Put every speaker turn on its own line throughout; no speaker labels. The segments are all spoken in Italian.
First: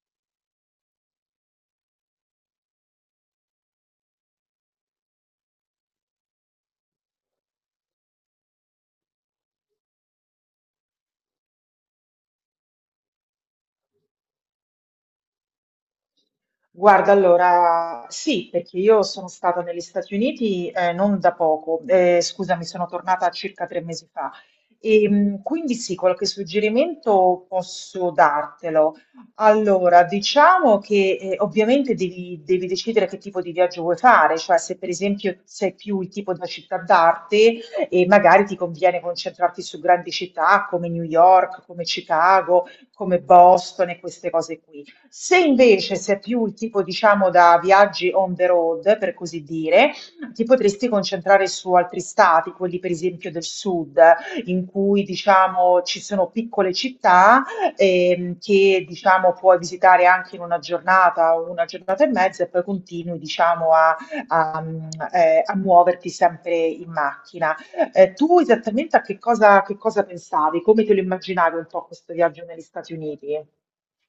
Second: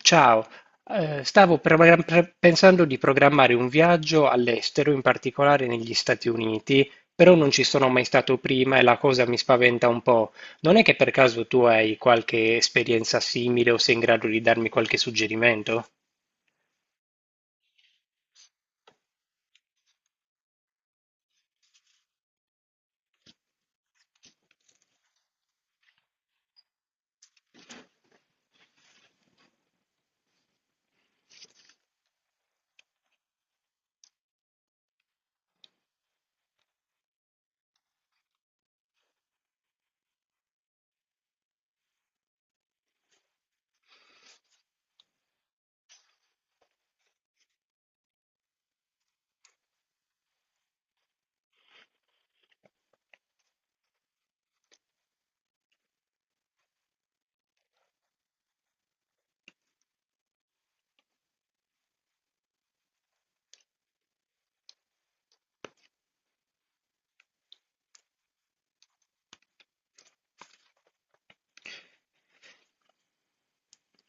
Ciao, stavo pensando di programmare un viaggio all'estero, in particolare negli Stati Uniti, però non ci sono mai stato prima e la cosa mi spaventa un po'. Non è che per caso tu hai qualche esperienza simile o sei in grado di darmi qualche suggerimento?
Guarda, allora sì, perché io sono stata negli Stati Uniti non da poco, scusami, sono tornata circa 3 mesi fa. E, quindi sì, qualche suggerimento posso dartelo. Allora, diciamo che ovviamente devi decidere che tipo di viaggio vuoi fare, cioè se per esempio sei più il tipo da città d'arte e magari ti conviene concentrarti su grandi città come New York, come Chicago, come Boston e queste cose qui. Se invece sei più il tipo, diciamo, da viaggi on the road, per così dire, ti potresti concentrare su altri stati, quelli per esempio del sud, in cui, diciamo, ci sono piccole città che, diciamo, puoi visitare anche in una giornata o una giornata e mezza e poi continui, diciamo, a, mm, a muoverti sempre in macchina. Tu esattamente a che cosa pensavi? Come te lo immaginavi un po' questo viaggio negli Stati Uniti?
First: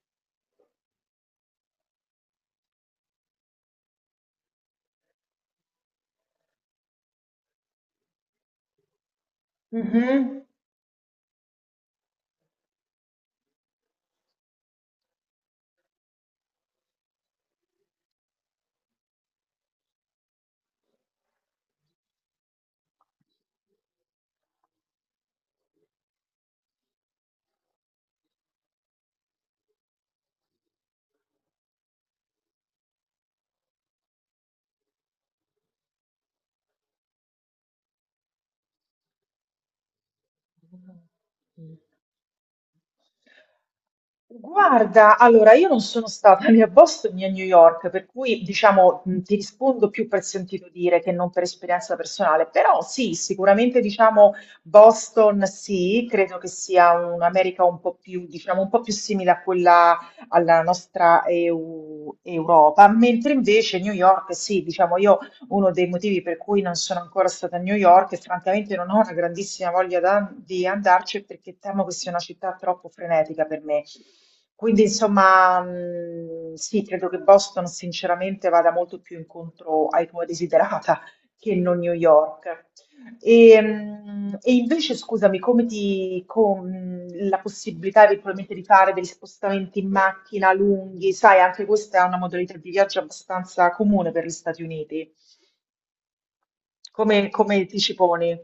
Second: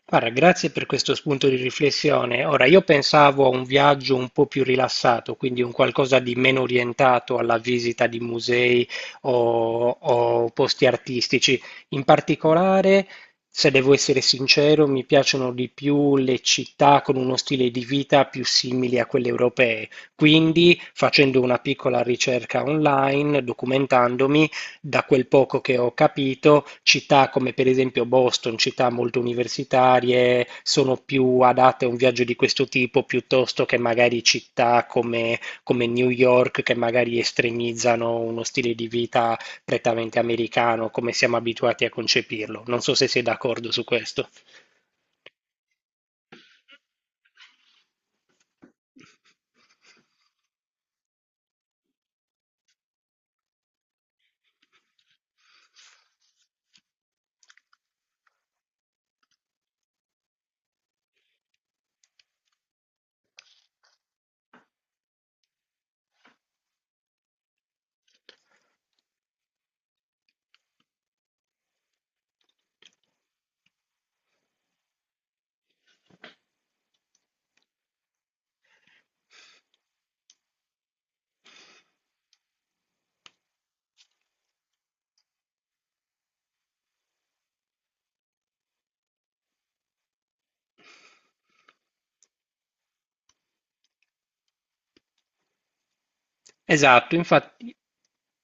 Guarda, grazie per questo spunto di riflessione. Ora, io pensavo a un viaggio un po' più rilassato, quindi un qualcosa di meno orientato alla visita di musei o,
Mhm.
posti artistici. In particolare, se devo essere sincero, mi piacciono di più le città con uno stile di vita più simile a quelle europee. Quindi, facendo una piccola ricerca online, documentandomi, da quel poco che ho capito, città come per esempio Boston, città molto universitarie, sono più adatte a un viaggio di questo tipo piuttosto che magari città come, come New York, che magari estremizzano uno stile di vita prettamente americano, come siamo
Mm.
abituati a concepirlo. Non so se sei d'accordo su questo.
Guarda, allora io non sono stata né a Boston né a New York, per cui diciamo ti rispondo più per sentito dire che non per esperienza personale, però sì, sicuramente diciamo Boston sì, credo che sia un'America un po' più, diciamo, un po' più simile a quella alla nostra EU Europa, mentre invece New York sì, diciamo io uno dei motivi per cui non sono ancora stata a New York e francamente non ho una grandissima voglia di andarci è perché temo che sia una città troppo frenetica per me. Quindi, insomma, sì, credo che Boston sinceramente vada molto più incontro ai tuoi desiderata che non New York. E invece, scusami, con la possibilità eventualmente di fare degli spostamenti in macchina lunghi, sai, anche questa è una modalità di viaggio abbastanza comune per gli Stati Uniti.
Esatto,
Come
infatti.
ti ci poni?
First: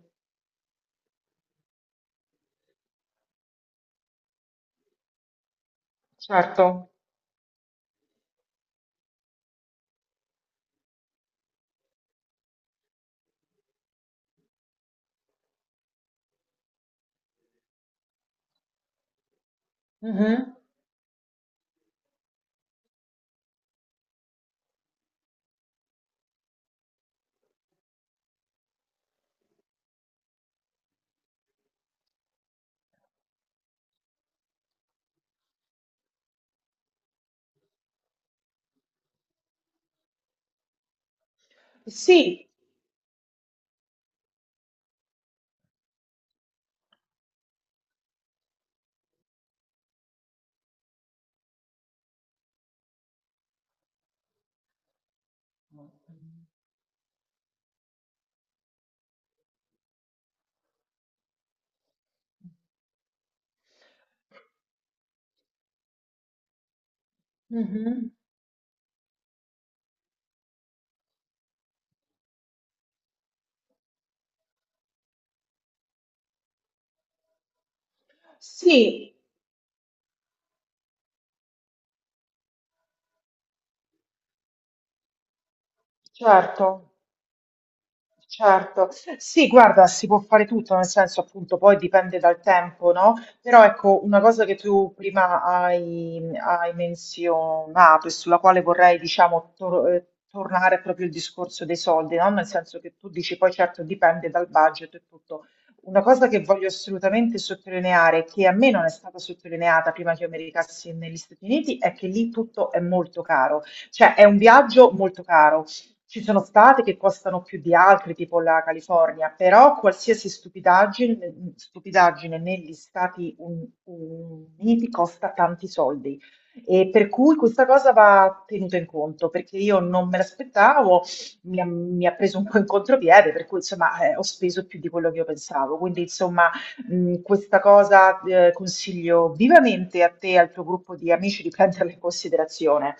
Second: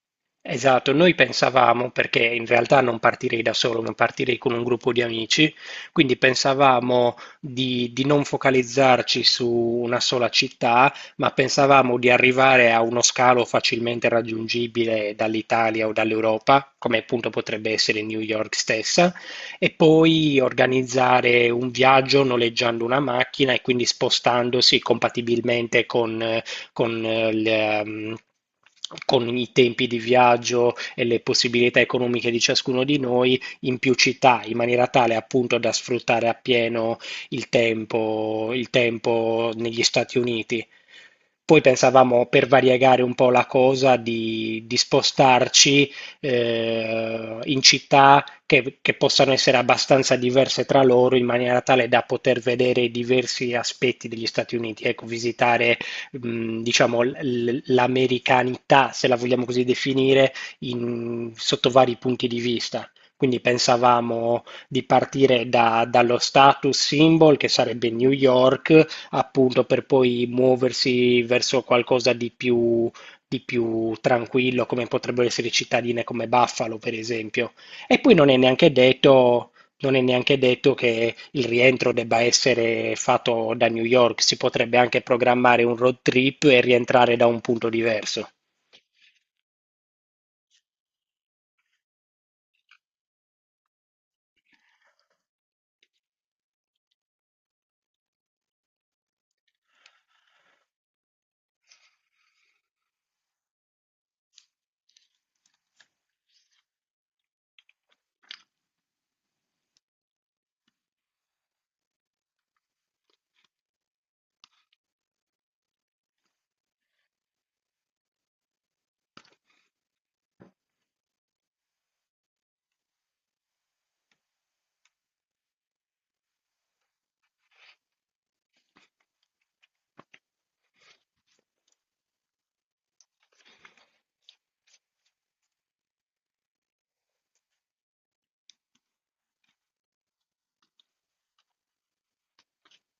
Esatto, noi pensavamo, perché in realtà non partirei da solo, ma partirei con un gruppo di amici, quindi
Certo.
pensavamo di non focalizzarci su una sola città, ma pensavamo di arrivare a uno scalo facilmente raggiungibile dall'Italia o dall'Europa, come appunto potrebbe essere New York stessa, e poi
Mhm.
organizzare un viaggio noleggiando una macchina e quindi spostandosi compatibilmente con, eh, le, ehm, con i tempi di viaggio e le possibilità economiche di ciascuno di noi in più città, in maniera tale appunto da sfruttare appieno il tempo negli Stati Uniti. Poi pensavamo, per
Sì.
variegare un po' la cosa, di spostarci in città che possano essere abbastanza diverse tra loro in maniera tale da poter vedere i diversi aspetti degli Stati Uniti, ecco, visitare diciamo, l'americanità, se la vogliamo così definire, sotto vari punti di vista. Quindi pensavamo di partire dallo status symbol, che sarebbe New
Mhm.
York, appunto per poi muoversi verso qualcosa di più tranquillo, come potrebbero essere cittadine come Buffalo, per esempio. E poi non è neanche
Sì,
detto non è neanche detto che il rientro debba essere fatto da New York, si potrebbe anche programmare un road trip e
certo.
rientrare da un punto diverso.
Certo, sì, guarda, si può fare tutto, nel senso appunto poi dipende dal tempo, no? Però ecco, una cosa che tu prima hai menzionato e sulla quale vorrei, diciamo, tornare è proprio il discorso dei soldi, no? Nel senso che tu dici poi certo dipende dal budget e tutto. Una cosa che voglio assolutamente sottolineare, che a me non è stata sottolineata prima che io mi recassi negli Stati Uniti, è che lì tutto è molto caro, cioè è un viaggio molto caro. Ci sono stati che costano più di altri, tipo la California, però qualsiasi stupidaggine, stupidaggine negli Stati Uniti costa tanti soldi. E per cui questa cosa va tenuta in conto, perché io non me l'aspettavo, mi ha preso un po' in contropiede, per cui insomma ho speso più di quello che io pensavo. Quindi insomma questa cosa consiglio vivamente a te e al tuo gruppo di amici di prenderla in considerazione.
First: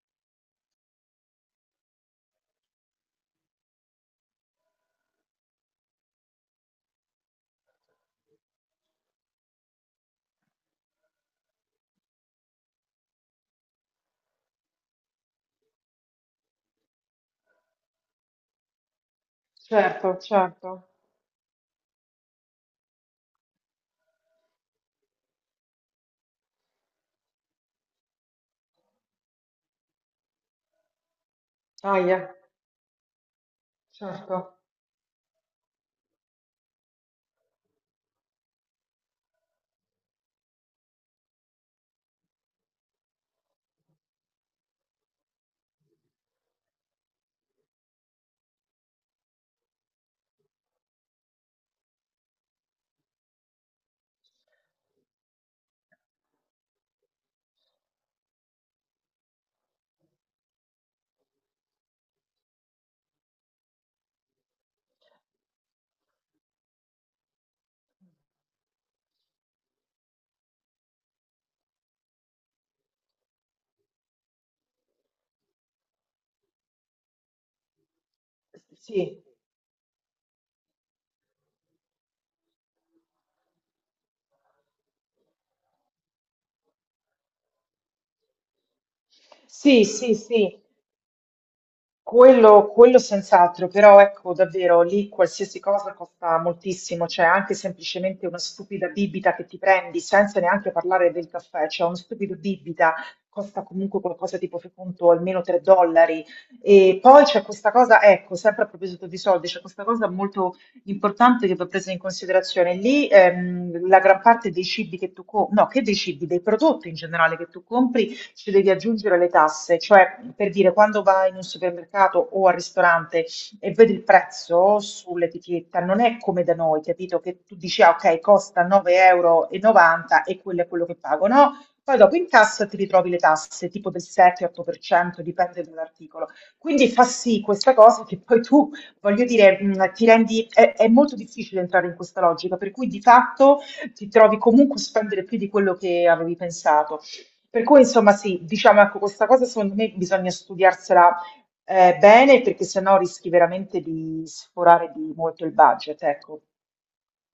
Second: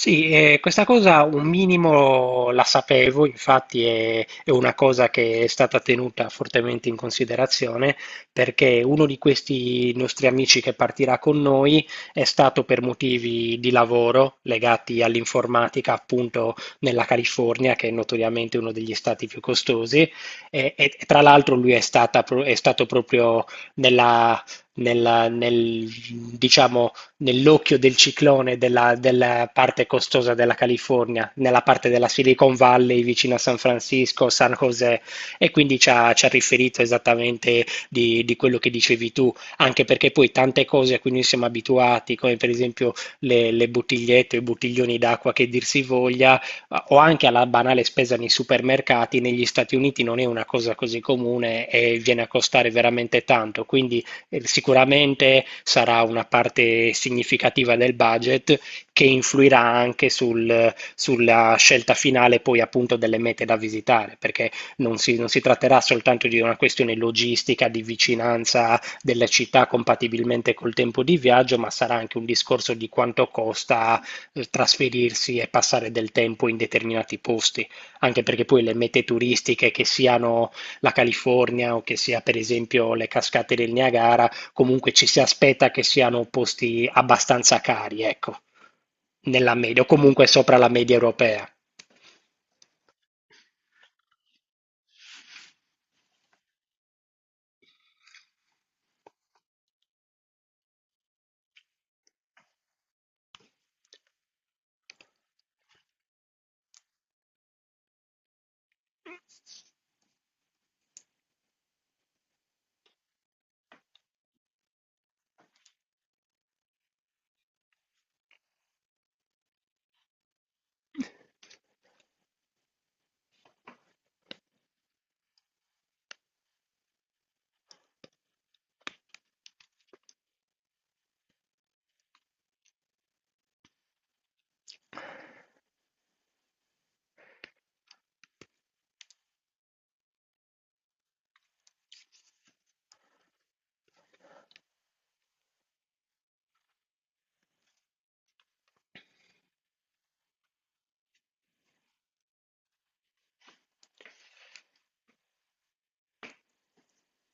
Sì, questa cosa un minimo la sapevo, infatti è una cosa che è stata tenuta fortemente in considerazione perché uno di questi nostri amici che partirà con noi è stato per motivi di lavoro legati all'informatica appunto nella California, che è notoriamente uno degli stati più costosi,
Certo, certo.
e, e tra l'altro lui è stato proprio nella nella- nel, diciamo, nell'occhio del ciclone della, della parte costosa della California, nella parte della
Ahia.
Silicon Valley vicino a San Francisco,
Certo,
San José, e quindi ci ha riferito esattamente di quello che dicevi tu, anche perché poi tante cose a cui noi siamo abituati, come per esempio le bottigliette o i bottiglioni d'acqua, che dir si voglia, o anche alla banale spesa nei supermercati, negli Stati Uniti non è una cosa così comune e viene a costare veramente tanto, quindi sicuramente sarà una parte significativa del budget che influirà anche sulla scelta finale, poi appunto, delle mete da visitare, perché non si tratterà soltanto di una questione logistica, di vicinanza delle città compatibilmente col tempo di viaggio, ma sarà anche un discorso di quanto costa trasferirsi e passare del tempo in determinati posti, anche perché poi le mete
sì.
turistiche, che siano la California o che sia per esempio le cascate del Niagara, comunque ci si aspetta che siano posti abbastanza cari, ecco, nella media
Sì,
o
sì,
comunque sopra
sì,
la media europea.
quello quello senz'altro, però ecco davvero lì qualsiasi cosa costa moltissimo, cioè anche semplicemente una stupida bibita che ti prendi senza neanche parlare del caffè, cioè uno stupido bibita costa comunque qualcosa tipo, fai conto, almeno 3 dollari. E poi c'è questa cosa, ecco, sempre a proposito di soldi, c'è questa cosa molto importante che va presa in considerazione. Lì la gran parte dei cibi che tu compri, no, che dei cibi, dei prodotti in generale che tu compri ci devi aggiungere le tasse, cioè per dire quando vai in un supermercato o al ristorante e vedi il prezzo sull'etichetta, non è come da noi, capito? Che tu dici, ah, ok, costa 9,90 euro e novanta e quello è quello che pago, no? Poi dopo in cassa ti ritrovi le tasse, tipo del 7-8%, dipende dall'articolo. Quindi fa sì questa cosa che poi tu, voglio dire, è molto difficile entrare in questa logica, per cui di fatto ti trovi comunque a spendere più di quello che avevi pensato. Per cui, insomma, sì, diciamo, ecco, questa cosa secondo me bisogna studiarsela bene perché sennò rischi veramente di sforare di molto il budget, ecco.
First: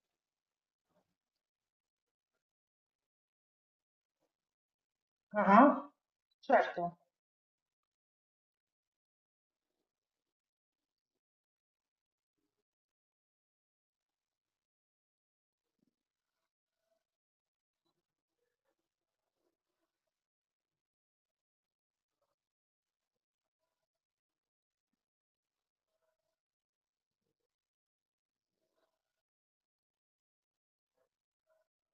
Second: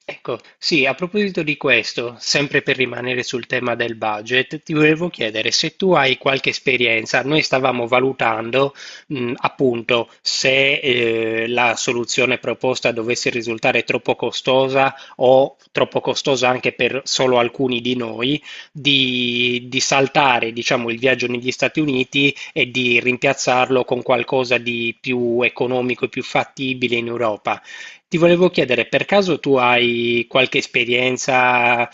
Ecco, sì, a proposito di questo, sempre per rimanere sul tema del budget, ti volevo chiedere se
Ah,
tu hai qualche
certo.
esperienza. Noi stavamo valutando, appunto, se la soluzione proposta dovesse risultare troppo costosa, o troppo costosa anche per solo alcuni di noi, di saltare, diciamo, il viaggio negli Stati Uniti e di rimpiazzarlo con qualcosa di più economico e più fattibile in Europa. Ti volevo chiedere, per caso tu hai qualche esperienza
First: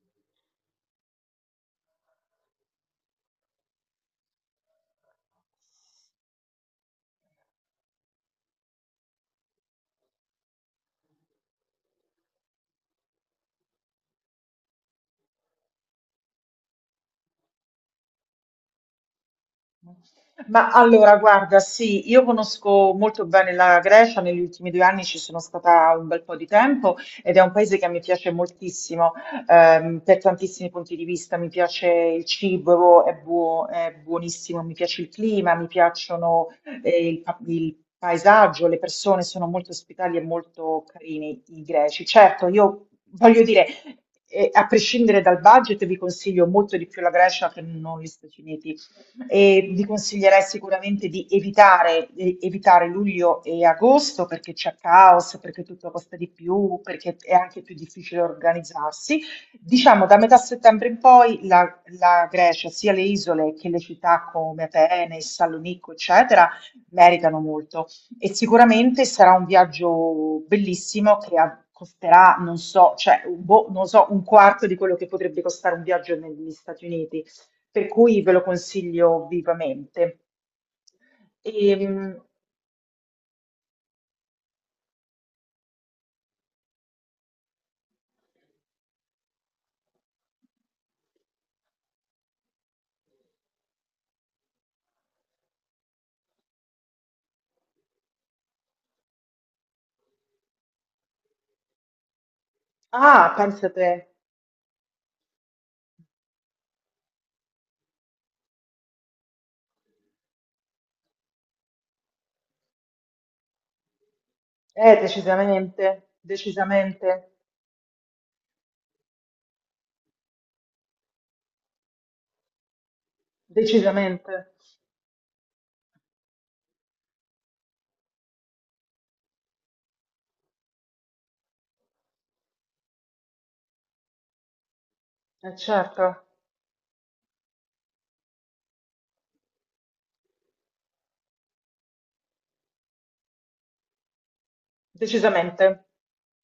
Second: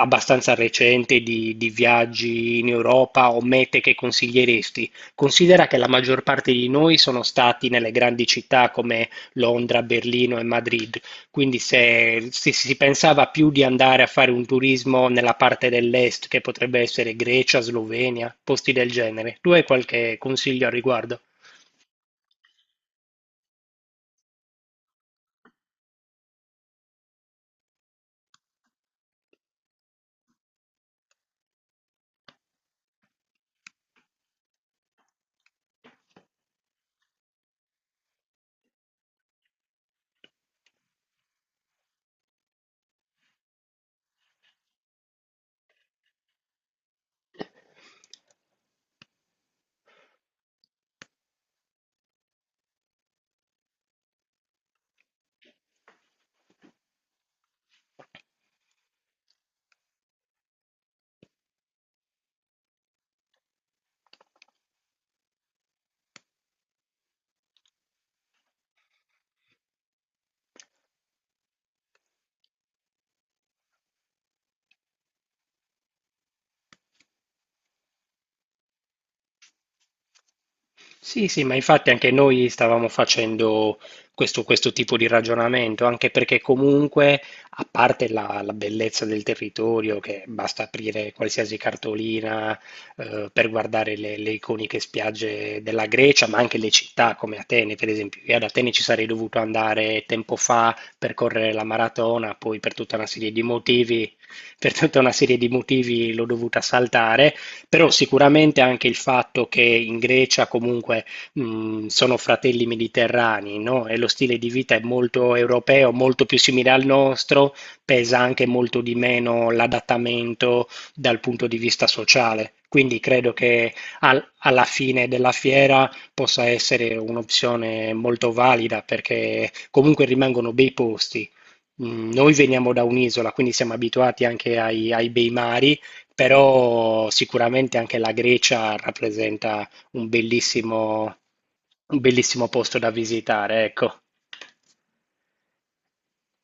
abbastanza recente di viaggi in Europa o mete che consiglieresti? Considera che la maggior parte di noi sono stati nelle grandi città come Londra, Berlino e Madrid, quindi se, se si pensava più di andare a fare un turismo nella parte dell'est, che potrebbe essere Grecia, Slovenia, posti del genere, tu hai qualche consiglio
Ma
al
allora,
riguardo?
guarda, sì, io conosco molto bene la Grecia, negli ultimi 2 anni ci sono stata un bel po' di tempo ed è un paese che mi piace moltissimo, per tantissimi punti di vista, mi piace il cibo, è buonissimo, mi piace il clima, mi piacciono, il paesaggio, le persone sono molto ospitali e molto carini i greci. Certo, io voglio dire, a prescindere dal budget, vi consiglio molto di più la Grecia che non gli Stati Uniti e vi consiglierei sicuramente di evitare, luglio e agosto perché c'è caos, perché tutto costa di più, perché è anche più difficile organizzarsi. Diciamo da metà settembre in poi la Grecia, sia le isole che le città come Atene, Salonicco, eccetera, meritano molto e sicuramente sarà un viaggio bellissimo che costerà, non so, cioè, boh, non so, un quarto di quello che potrebbe costare un viaggio negli Stati Uniti, per cui ve lo consiglio vivamente.
Sì, sì, ma infatti anche
Ehm,
noi stavamo facendo questo tipo di ragionamento, anche perché comunque, a parte la bellezza del territorio, che basta aprire qualsiasi cartolina per guardare le iconiche spiagge della Grecia, ma anche le città come Atene, per esempio. Io ad Atene ci sarei dovuto andare tempo fa per correre la maratona, poi per tutta una serie
ah,
di
pensa te.
motivi, per tutta una serie di motivi l'ho dovuta saltare. Però sicuramente anche il fatto che in Grecia comunque sono fratelli mediterranei, no? E lo stile di vita è
eh,
molto
decisamente,
europeo, molto più simile al
decisamente,
nostro, pesa anche molto di meno l'adattamento dal punto di vista sociale. Quindi credo che
decisamente.
alla fine della fiera possa essere un'opzione molto valida, perché comunque rimangono bei posti. Mm, noi veniamo da un'isola, quindi siamo abituati anche ai bei
eh,
mari,
certo,
però sicuramente anche la Grecia rappresenta un bellissimo posto da visitare, ecco.
decisamente.